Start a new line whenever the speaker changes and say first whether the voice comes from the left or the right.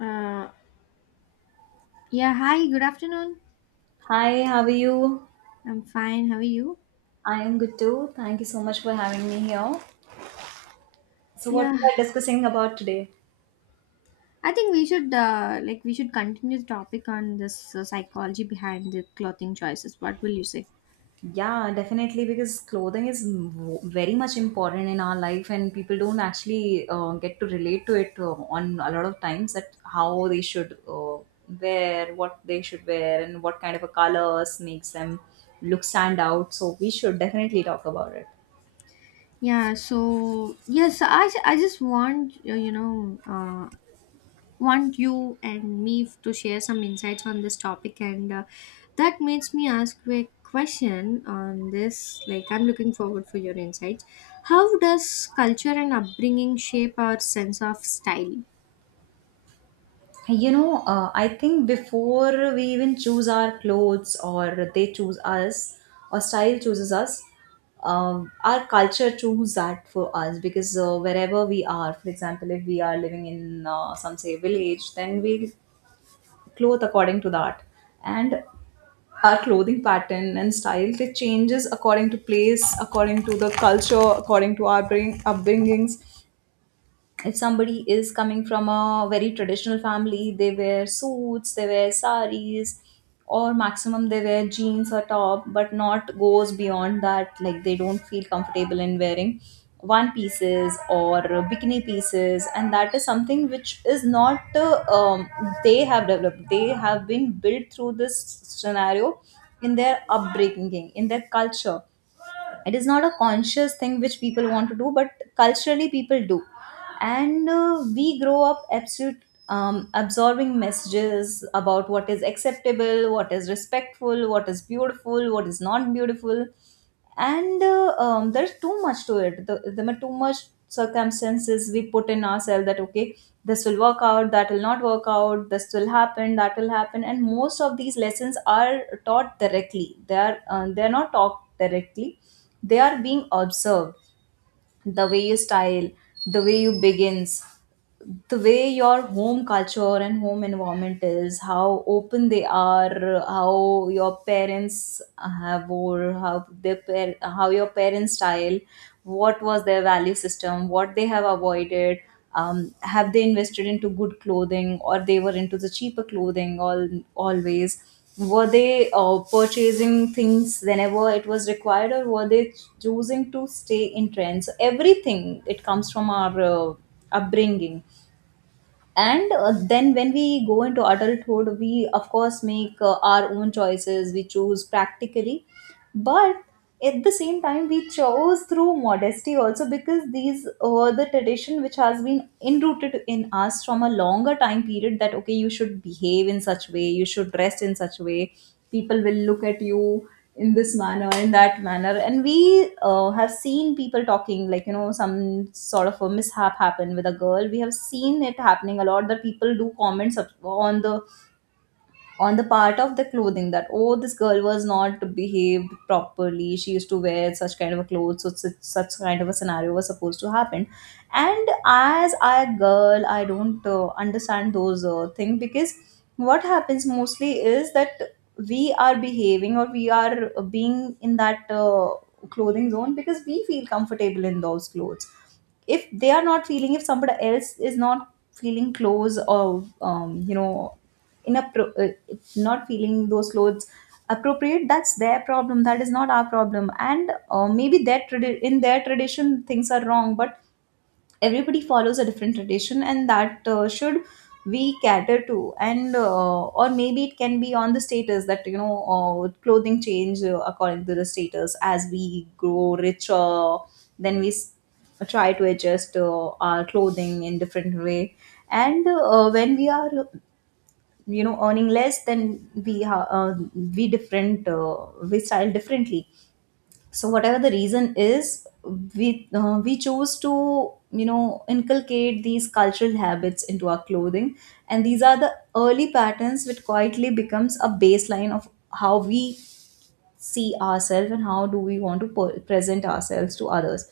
left: Uh, yeah, Hi, good afternoon.
right: Hi, how are you?
left: I'm fine. How are you?
right: I am good too. Thank you so much for having me here. So, what
left: Yeah,
right: we are discussing about today?
left: I think we should we should continue the topic on this psychology behind the clothing choices. What will you say?
right: Yeah, definitely, because clothing is very much important in our life, and people don't actually get to relate to it on a lot of times that how they should wear, what they should wear, and what kind of a colors makes them look stand out. So, we should definitely talk about it.
left: I just want want you and to share some insights on this topic, and that makes me ask you a question on this. I'm looking forward for your insights. How does culture and upbringing shape our sense of style?
right: I think before we even choose our clothes or they choose us or style chooses us, our culture chooses that for us because wherever we are, for example, if we are living in some say village, then we clothe according to that. And our clothing pattern and style they changes according to place, according to the culture, according to our upbringings. If somebody is coming from a very traditional family, they wear suits, they wear saris, or maximum they wear jeans or top, but not goes beyond that. Like they don't feel comfortable in wearing one pieces or bikini pieces, and that is something which is not they have developed. They have been built through this scenario in their upbringing, in their culture. It is not a conscious thing which people want to do, but culturally people do. And we grow up absolute absorbing messages about what is acceptable, what is respectful, what is beautiful, what is not beautiful. And there's too much to it. There are too much circumstances we put in ourselves that okay, this will work out, that will not work out, this will happen, that will happen. And most of these lessons are taught directly, they are not taught directly, they are being observed. The way you style, the way you begins, the way your home culture and home environment is, how open they are, how your parents have, or how your parents style, what was their value system, what they have avoided, have they invested into good clothing, or they were into the cheaper clothing all always. Were they purchasing things whenever it was required, or were they choosing to stay in trends? Everything it comes from our upbringing. And then when we go into adulthood, we of course make our own choices, we choose practically, but at the same time we chose through modesty also, because these were the tradition which has been enrooted in us from a longer time period that okay, you should behave in such way, you should dress in such way, people will look at you in this manner, in that manner. And we have seen people talking like, you know, some sort of a mishap happened with a girl, we have seen it happening a lot, that people do comments on the part of the clothing, that oh, this girl was not behaved properly, she used to wear such kind of a clothes, so such kind of a scenario was supposed to happen. And as a girl, I don't understand those things, because what happens mostly is that we are behaving, or we are being in that clothing zone, because we feel comfortable in those clothes. If they are not feeling, if somebody else is not feeling clothes, or you know, in inappro- uh, not feeling those clothes appropriate, that's their problem, that is not our problem. And maybe in their tradition things are wrong, but everybody follows a different tradition, and that should we cater to. And or maybe it can be on the status, that you know, clothing change according to the status. As we grow richer, then try to adjust our clothing in different way. And when we are, you know, earning less, then we different uh, we style differently. So whatever the reason is, we choose to, you know, inculcate these cultural habits into our clothing. And these are the early patterns which quietly becomes a baseline of how we see ourselves and how do we want to present ourselves to others.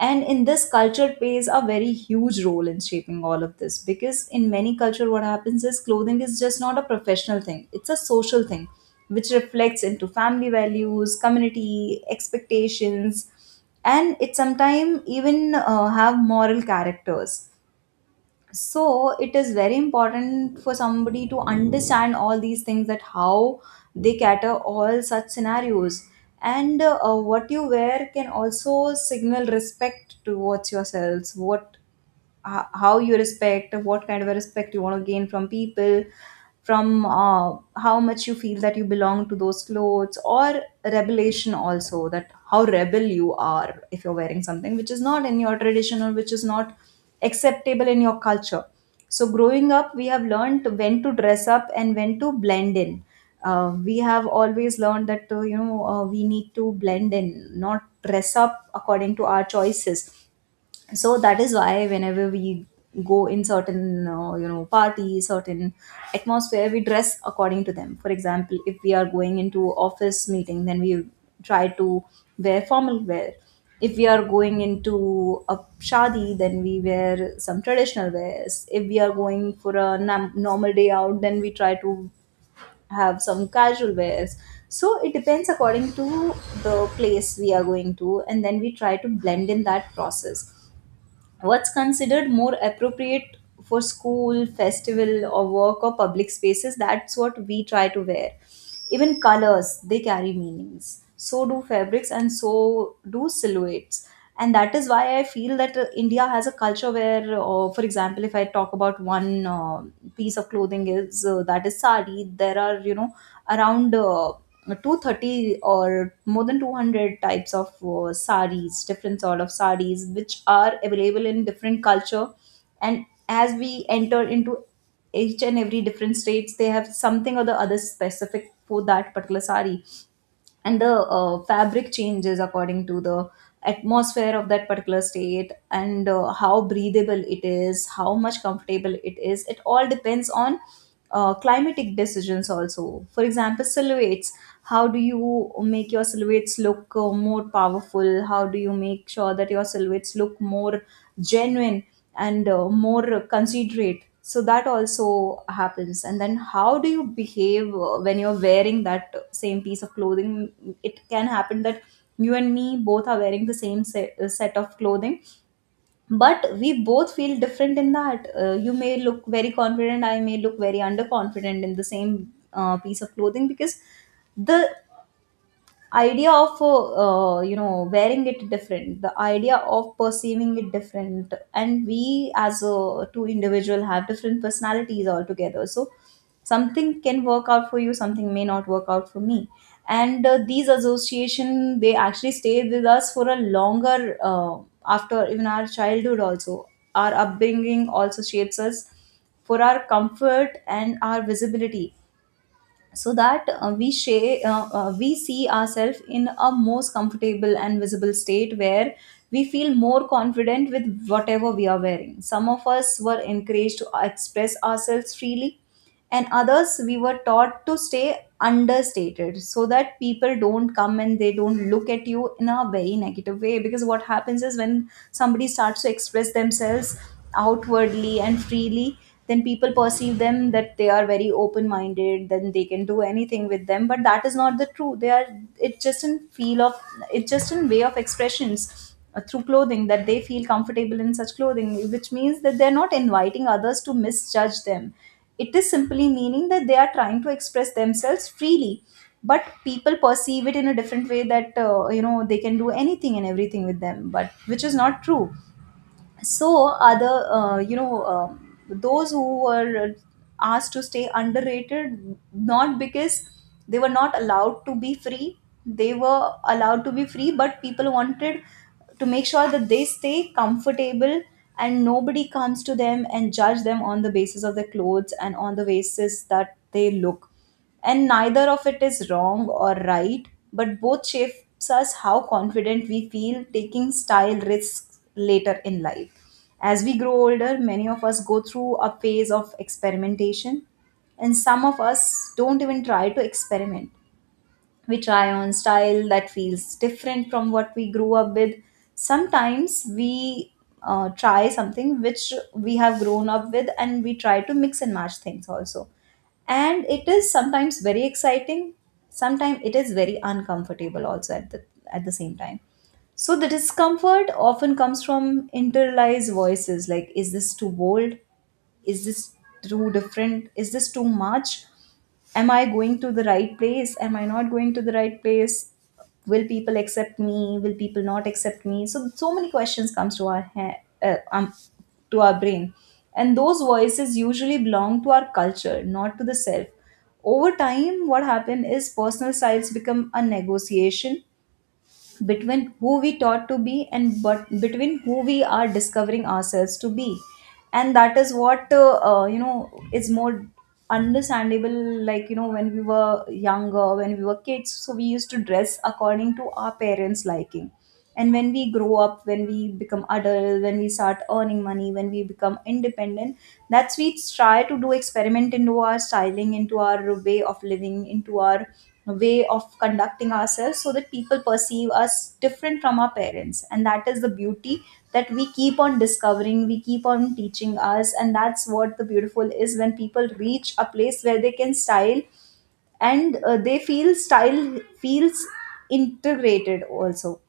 right: And in this, culture plays a very huge role in shaping all of this, because in many culture what happens is, clothing is just not a professional thing, it's a social thing, which reflects into family values, community expectations. And it sometimes even have moral characters. So it is very important for somebody to understand all these things, that how they cater all such scenarios. And what you wear can also signal respect towards yourselves, how you respect, what kind of a respect you want to gain from people, from how much you feel that you belong to those clothes, or rebellion also, that how rebel you are, if you're wearing something which is not in your tradition, or which is not acceptable in your culture. So growing up, we have learned when to dress up and when to blend in. We have always learned that we need to blend in, not dress up according to our choices. So that is why, whenever we go in certain, parties, certain atmosphere, we dress according to them. For example, if we are going into office meeting, then we try to wear formal wear. If we are going into a shadi, then we wear some traditional wears. If we are going for a normal day out, then we try to have some casual wears. So it depends according to the place we are going to, and then we try to blend in that process what's considered more appropriate for school festival or work or public spaces. That's what we try to wear. Even colors, they carry meanings, so do fabrics, and so do silhouettes. And that is why I feel that India has a culture where, for example, if I talk about one piece of clothing is that is sari. There are, you know, around 230 or more than 200 types of saris, different sort of saris, which are available in different culture. And as we enter into each and every different states, they have something or the other specific for that particular sari. And the fabric changes according to the atmosphere of that particular state. And how breathable it is, how much comfortable it is, it all depends on climatic decisions also. For example, silhouettes, how do you make your silhouettes look more powerful, how do you make sure that your silhouettes look more genuine and more considerate. So that also happens. And then how do you behave when you're wearing that same piece of clothing. It can happen that you and me both are wearing the set of clothing, but we both feel different in that. You may look very confident, I may look very underconfident in the same piece of clothing, because the idea of wearing it different, the idea of perceiving it different, and we as a two individual have different personalities altogether. So something can work out for you, something may not work out for me. And these association, they actually stay with us for a longer after even our childhood also, our upbringing also shapes us for our comfort and our visibility. So that we see ourselves in a most comfortable and visible state, where we feel more confident with whatever we are wearing. Some of us were encouraged to express ourselves freely, and others we were taught to stay understated, so that people don't come and they don't look at you in a very negative way. Because what happens is when somebody starts to express themselves outwardly and freely, then people perceive them that they are very open minded, then they can do anything with them, but that is not the truth. They are, it's just in feel of, it's just in way of expressions through clothing that they feel comfortable in such clothing, which means that they're not inviting others to misjudge them. It is simply meaning that they are trying to express themselves freely, but people perceive it in a different way, that they can do anything and everything with them, but which is not true. So other, those who were asked to stay underrated, not because they were not allowed to be free. They were allowed to be free, but people wanted to make sure that they stay comfortable, and nobody comes to them and judge them on the basis of their clothes and on the basis that they look. And neither of it is wrong or right, but both shapes us how confident we feel taking style risks later in life. As we grow older, many of us go through a phase of experimentation, and some of us don't even try to experiment. We try on style that feels different from what we grew up with. Sometimes we try something which we have grown up with, and we try to mix and match things also, and it is sometimes very exciting. Sometimes it is very uncomfortable also, at the same time. So the discomfort often comes from internalized voices, like, is this too bold, is this too different, is this too much? Am I going to the right place, am I not going to the right place? Will people accept me, will people not accept me? So so many questions comes to our uh, um, to our brain, and those voices usually belong to our culture, not to the self. Over time what happened is personal styles become a negotiation between who we taught to be, and but between who we are discovering ourselves to be. And that is what, is more understandable. Like, you know, when we were younger, when we were kids, so we used to dress according to our parents liking, and when we grow up, when we become adult, when we start earning money, when we become independent, that's we try to do experiment into our styling, into our way of living, into our way of conducting ourselves, so that people perceive us different from our parents. And that is the beauty, that we keep on discovering, we keep on teaching us, and that's what the beautiful is, when people reach a place where they can style. And they feel style feels integrated also.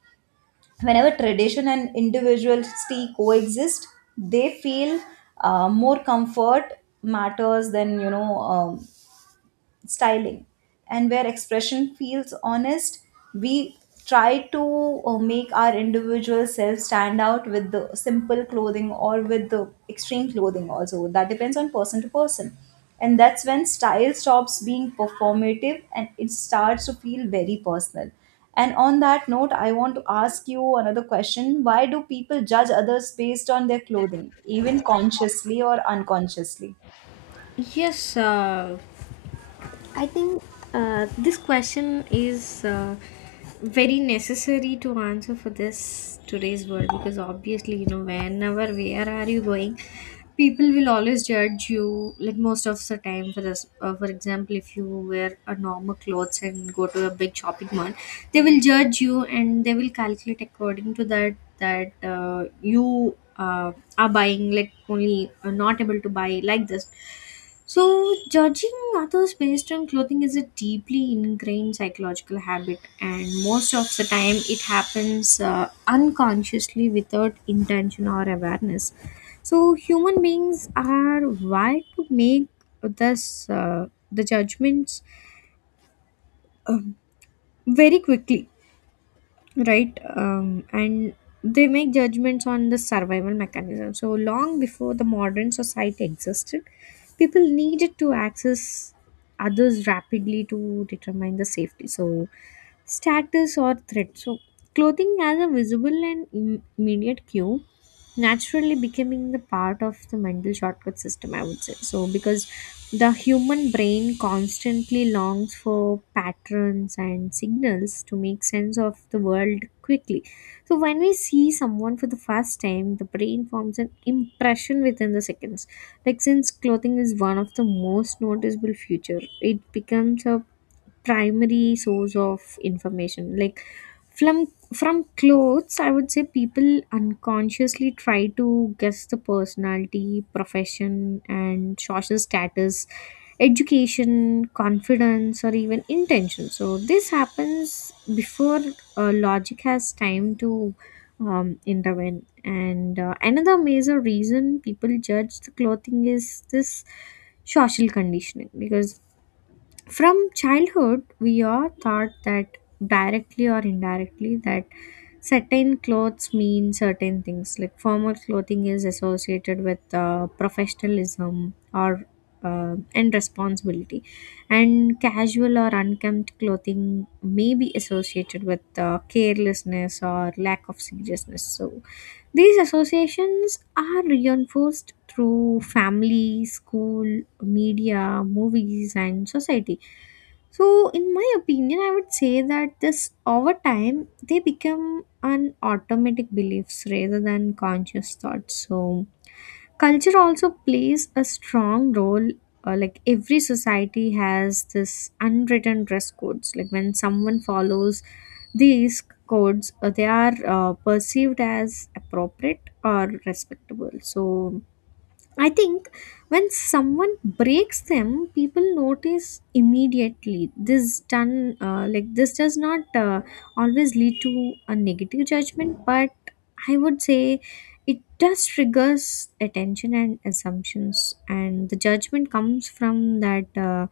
right: Whenever tradition and individuality coexist, they feel more comfort matters than, styling, and where expression feels honest, we try to make our individual self stand out with the simple clothing or with the extreme clothing also. That depends on person to person, and that's when style stops being performative and it starts to feel very personal. And on that note, I want to ask you another question. Why do people judge others based on their clothing, even consciously or unconsciously?
left: Yes, I think this question is very necessary to answer for this today's world because obviously, you know, whenever, where are you going, people will always judge you, like most of the time for this. For example, if you wear a normal clothes and go to a big shopping mall, they will judge you and they will calculate according to that that you. Are buying like only, are not able to buy like this. So judging others based on clothing is a deeply ingrained psychological habit, and most of the time it happens unconsciously without intention or awareness. So human beings are wired to make this the judgments uh, very quickly, right? And They make judgments on the survival mechanism. So long before the modern society existed, people needed to access others rapidly to determine the safety, so status or threat. So clothing as a visible and immediate cue naturally becoming the part of the mental shortcut system, I would say, so because the human brain constantly longs for patterns and signals to make sense of the world quickly. So when we see someone for the first time, the brain forms an impression within the seconds. Like, since clothing is one of the most noticeable feature, it becomes a primary source of information. Like from from clothes, I would say, people unconsciously try to guess the personality, profession and social status, education, confidence or even intention. So this happens before logic has time to intervene. And Another major reason people judge the clothing is this social conditioning, because from childhood, we are taught, that directly or indirectly, that certain clothes mean certain things. Like, formal clothing is associated with professionalism or and responsibility, and casual or unkempt clothing may be associated with carelessness or lack of seriousness. So these associations are reinforced through family, school, media, movies, and society. So, in my opinion, I would say that this over time they become an automatic beliefs rather than conscious thoughts. So culture also plays a strong role, like every society has this unwritten dress codes. Like, when someone follows these codes, they are perceived as appropriate or respectable. So I think when someone breaks them, people notice immediately. This done, this does not always lead to a negative judgment, but I would say it does triggers attention and assumptions, and the judgment comes from that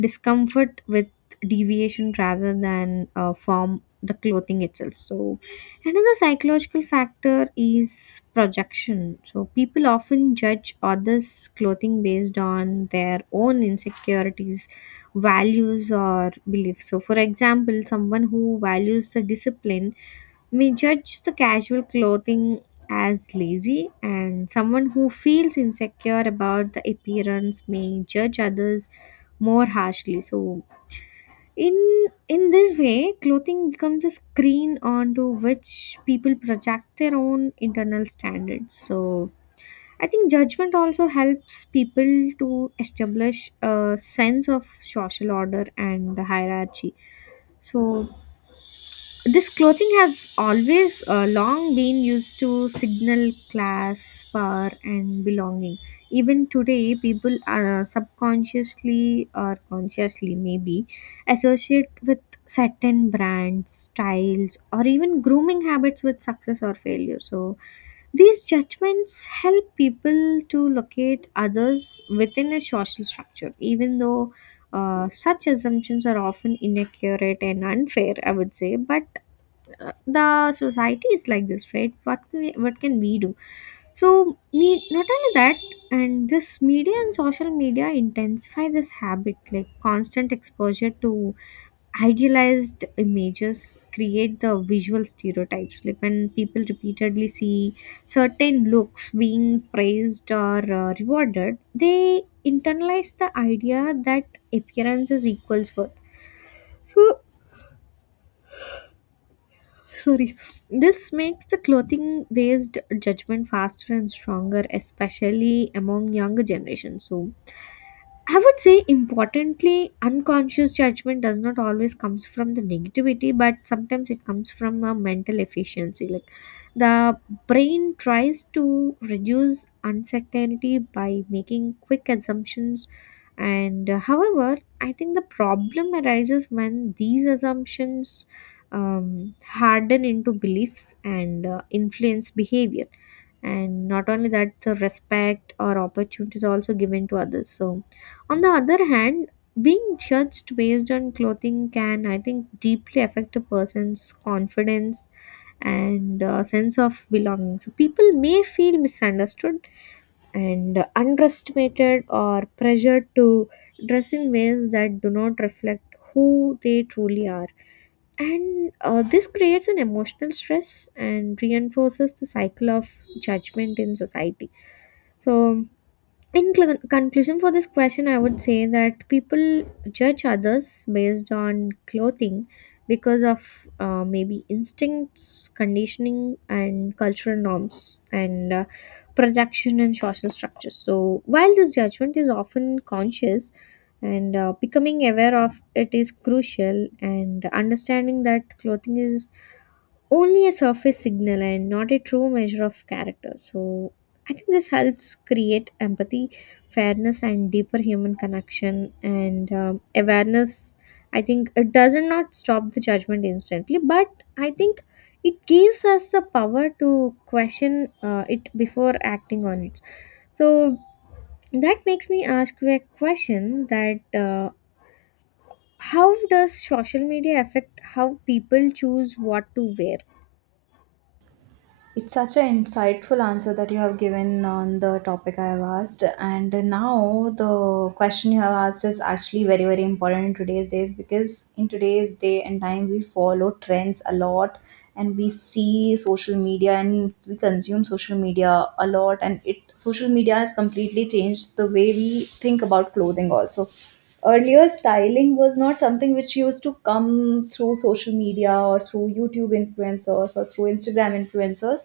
left: discomfort with deviation rather than from the clothing itself. So another psychological factor is projection. So, people often judge others' clothing based on their own insecurities, values, or beliefs. So, for example, someone who values the discipline may judge the casual clothing as lazy, and someone who feels insecure about the appearance may judge others more harshly. So, in in this way clothing becomes a screen onto which people project their own internal standards. So I think judgment also helps people to establish a sense of social order and hierarchy. So this clothing have always long been used to signal class, power and belonging. Even today, people subconsciously or consciously maybe associate with certain brands, styles or even grooming habits with success or failure. So these judgments help people to locate others within a social structure, even though such assumptions are often inaccurate and unfair, I would say. But the society is like this, right? What can we do? So, me not only that, and this media and social media intensify this habit. Like, constant exposure to idealized images create the visual stereotypes. Like, when people repeatedly see certain looks being praised or rewarded, they internalize the idea that appearance is equals worth. So, sorry. This makes the clothing based judgment faster and stronger, especially among younger generations. So, I would say importantly, unconscious judgment does not always comes from the negativity, but sometimes it comes from a mental efficiency. Like, the brain tries to reduce uncertainty by making quick assumptions, and however, I think the problem arises when these assumptions harden into beliefs and influence behavior, and not only that, the respect or opportunities also given to others. So, on the other hand, being judged based on clothing can, I think, deeply affect a person's confidence and sense of belonging. So people may feel misunderstood and underestimated or pressured to dress in ways that do not reflect who they truly are, and this creates an emotional stress and reinforces the cycle of judgment in society. So, in conclusion for this question, I would say that people judge others based on clothing because of maybe instincts, conditioning and cultural norms, and projection and social structures. So while this judgment is often conscious, and becoming aware of it is crucial, and understanding that clothing is only a surface signal and not a true measure of character. So I think this helps create empathy, fairness, and deeper human connection and awareness. I think it doesn't not stop the judgment instantly, but I think it gives us the power to question it before acting on it. So that makes me ask you a question that how does social media affect how people choose what to wear?
right: It's such an insightful answer that you have given on the topic I have asked. And now the question you have asked is actually very, very important in today's days, because in today's day and time we follow trends a lot, and we see social media and we consume social media a lot, and it social media has completely changed the way we think about clothing also. Earlier, styling was not something which used to come through social media or through YouTube influencers or through Instagram influencers,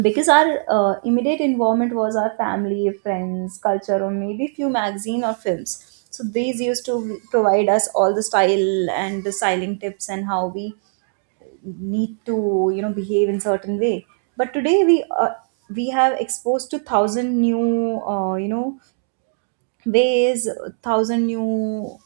right: because our immediate involvement was our family, friends, culture, or maybe few magazine or films. So these used to provide us all the style and the styling tips and how we need to, you know, behave in certain way. But today we, we have exposed to thousand new, ways, thousand new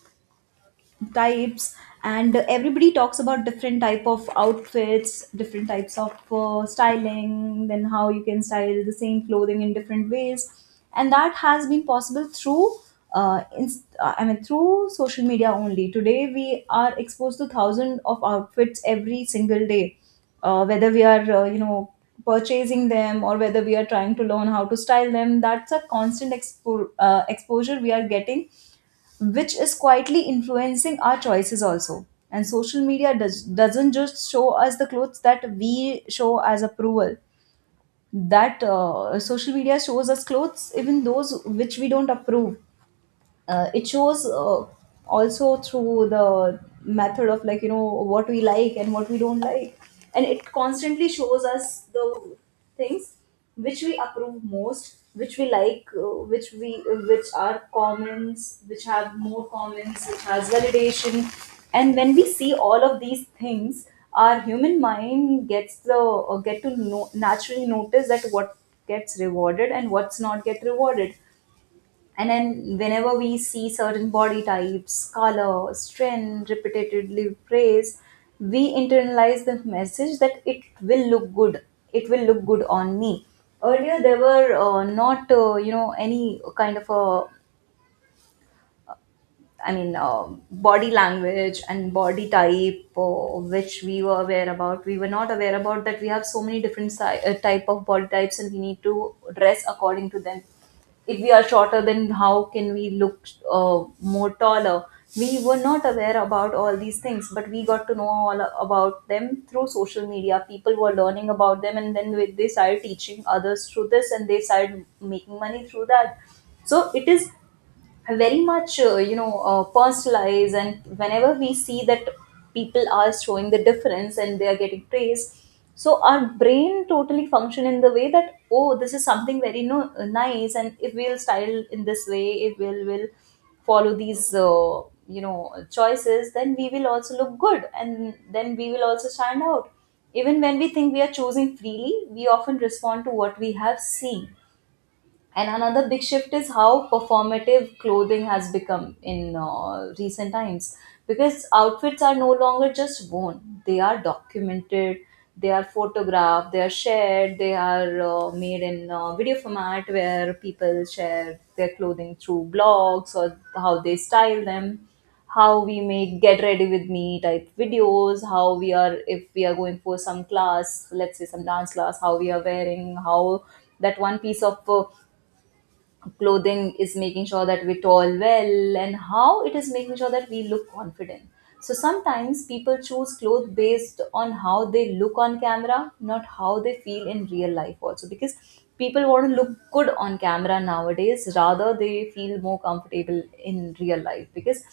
right: types, and everybody talks about different type of outfits, different types of styling, then how you can style the same clothing in different ways. And that has been possible through I mean, through social media only. Today we are exposed to thousands of outfits every single day, whether we are, purchasing them, or whether we are trying to learn how to style them. That's a constant exposure we are getting, which is quietly influencing our choices also. And social media doesn't just show us the clothes that we show as approval. That, social media shows us clothes, even those which we don't approve. It shows also through the method of, like, you know, what we like and what we don't like. And it constantly shows us the things which we approve most, which we like, which are comments, which have more comments, which has validation. And when we see all of these things, our human mind gets the, or get to know, naturally notice that what gets rewarded and what's not get rewarded. And then whenever we see certain body types, color, strength, repeatedly praise, we internalize the message that it will look good. It will look good on me. Earlier, there were not, any kind of a, I mean, body language and body type, which we were aware about. We were not aware about that we have so many different type of body types, and we need to dress according to them. If we are shorter, then how can we look more taller? We were not aware about all these things, but we got to know all about them through social media. People were learning about them, and then they started teaching others through this, and they started making money through that. So it is very much, personalized. And whenever we see that people are showing the difference and they are getting praised, so our brain totally function in the way that, oh, this is something very nice. And if we'll style in this way, if we'll will follow these, choices, then we will also look good, and then we will also stand out. Even when we think we are choosing freely, we often respond to what we have seen. And another big shift is how performative clothing has become in recent times, because outfits are no longer just worn. They are documented, they are photographed, they are shared, they are made in video format, where people share their clothing through blogs, or how they style them, how we make get ready with me type videos, how we are, if we are going for some class, let's say some dance class, how we are wearing, how that one piece of clothing is making sure that we tall well, and how it is making sure that we look confident. So sometimes people choose clothes based on how they look on camera, not how they feel in real life also, because people want to look good on camera nowadays rather they feel more comfortable in real life. Because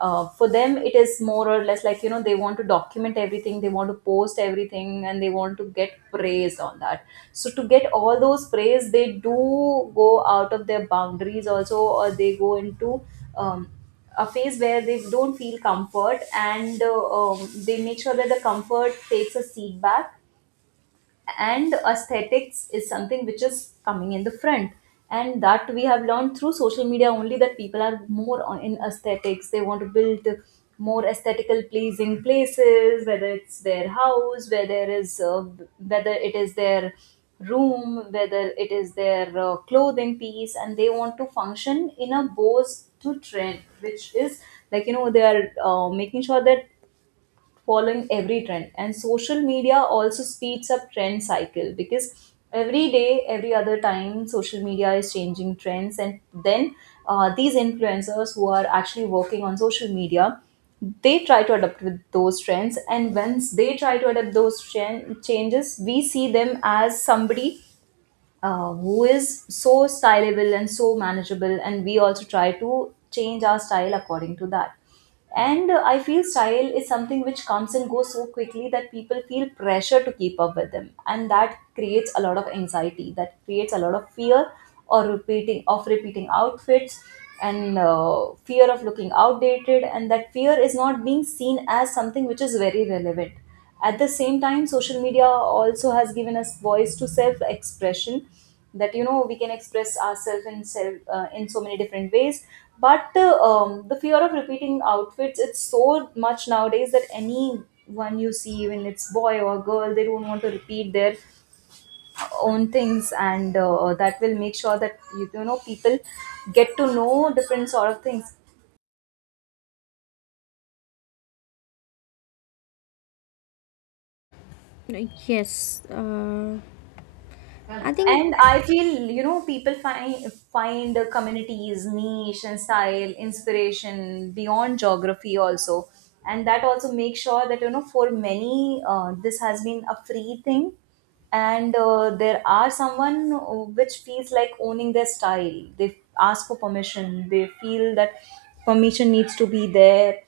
right: for them it is more or less like, you know, they want to document everything, they want to post everything, and they want to get praised on that. So to get all those praise, they do go out of their boundaries also, or they go into um, a phase where they don't feel comfort, and they make sure that the comfort takes a seat back, and aesthetics is something which is coming in the front. And that we have learned through social media only, that people are more in aesthetics. They want to build more aesthetical pleasing places, whether it's their house, whether is whether it is their room, whether it is their clothing piece. And they want to function in a Bose to trend, which is, like, you know, they are making sure that following every trend. And social media also speeds up trend cycle, because every day, every other time, social media is changing trends. And then these influencers who are actually working on social media, they try to adapt with those trends. And once they try to adapt those changes, we see them as somebody who is so stylable and so manageable, and we also try to change our style according to that. And I feel style is something which comes and goes so quickly that people feel pressure to keep up with them. And that creates a lot of anxiety, that creates a lot of fear or repeating outfits, and fear of looking outdated, and that fear is not being seen as something which is very relevant. At the same time, social media also has given us voice to self expression, that, you know, we can express ourselves in self, in so many different ways. But the fear of repeating outfits it's so much nowadays that anyone you see, even it's boy or girl, they don't want to repeat their own things. And that will make sure that you know, people get to know different sort of things.
left: Yes, I think
right: And I feel, you know, people find communities, niche and style, inspiration beyond geography also. And that also makes sure that, you know, for many, this has been a free thing. And there are someone which feels like owning their style. They ask for permission. They feel that permission needs to be there.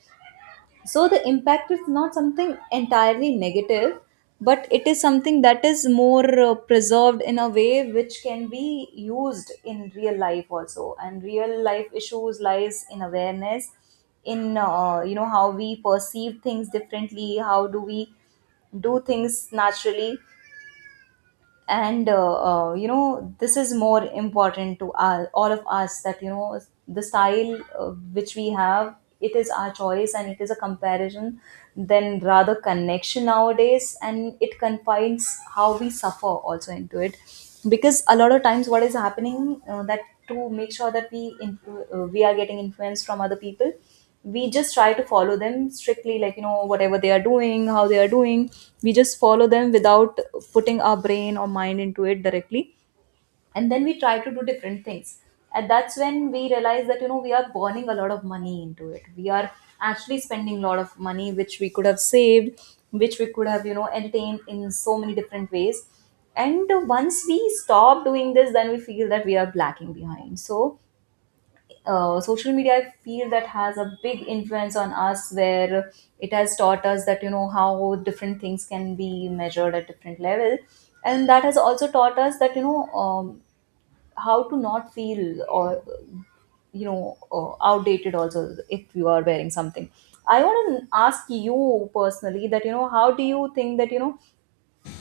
right: So the impact is not something entirely negative, but it is something that is more preserved in a way which can be used in real life also. And real life issues lies in awareness, in, how we perceive things differently, how do we do things naturally. And this is more important to all of us, that, you know, the style which we have, it is our choice, and it is a comparison then rather connection nowadays, and it confines how we suffer also into it. Because a lot of times what is happening, that to make sure that we we are getting influence from other people, we just try to follow them strictly, like, you know, whatever they are doing, how they are doing, we just follow them without putting our brain or mind into it directly, and then we try to do different things. And that's when we realize that, you know, we are burning a lot of money into it, we are actually spending a lot of money which we could have saved, which we could have, you know, entertained in so many different ways. And once we stop doing this, then we feel that we are lacking behind. So social media, I feel, that has a big influence on us, where it has taught us that, you know, how different things can be measured at different level. And that has also taught us that, you know, how to not feel or, you know, outdated also if you are wearing something. I want to ask you personally that, you know, how do you think that, you know,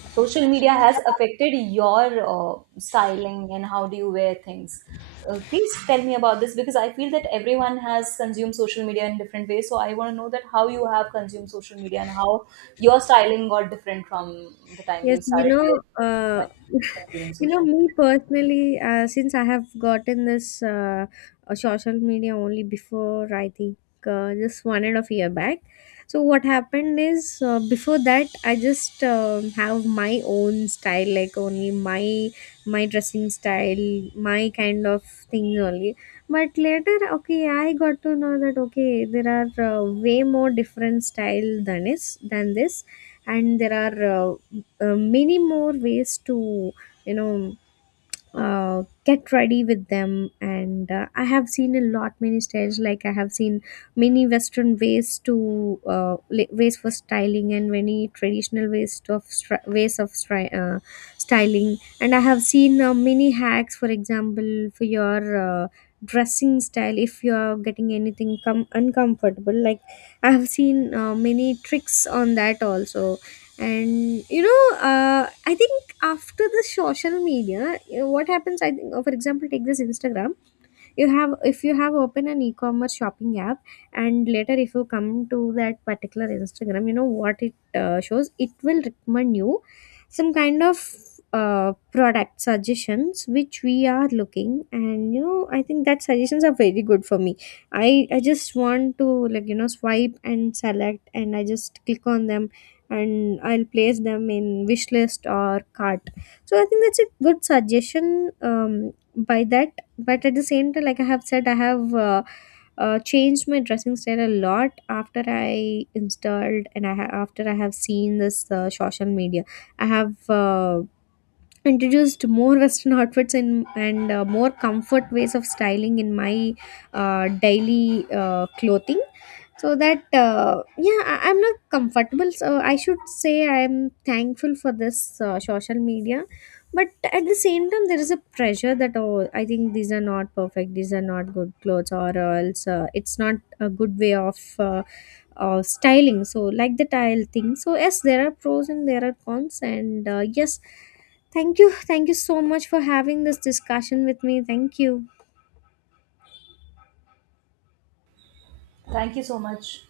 right: social media has affected your styling and how do you wear things? Please tell me about this, because I feel that everyone has consumed social media in different ways. So I want to know that how you have consumed social media, and how your styling got different from the time you
left: yes, you
right: started with.
left: know, uh,
right: Like, consuming
left: you know,
right: social
left: me personally, since I have gotten this social media only before, I think just 1.5 years back. So what happened is, before that I just have my own style, like only my dressing style, my kind of things only. But later, okay, I got to know that okay, there are way more different style than this, and there are many more ways to you know get ready with them. And I have seen a lot many styles. Like, I have seen many western ways to ways for styling, and many traditional ways of styling. And I have seen many hacks, for example, for your uh, dressing style, if you are getting anything uncomfortable. Like, I have seen many tricks on that also. And you know, I think after the social media, what happens, I think, for example, take this Instagram. You have If you have open an e-commerce shopping app, and later if you come to that particular Instagram, you know what it shows, it will recommend you some kind of product suggestions which we are looking. And you know, I think that suggestions are very good for me. I just want to, like, you know, swipe and select, and I just click on them, and I'll place them in wish list or cart. So I think that's a good suggestion, by that. But at the same time, like I have said, I have changed my dressing style a lot after I installed, and after I have seen this social media. I have introduced more western outfits in, and more comfort ways of styling in my daily clothing. So that yeah, I'm not comfortable, so I should say I'm thankful for this social media. But at the same time, there is a pressure that, oh, I think these are not perfect, these are not good clothes, or else it's not a good way of styling. So, like the tile thing. So yes, there are pros and there are cons, and yes. Thank you. Thank you so much for having this discussion with me. Thank you.
right: thank you so much.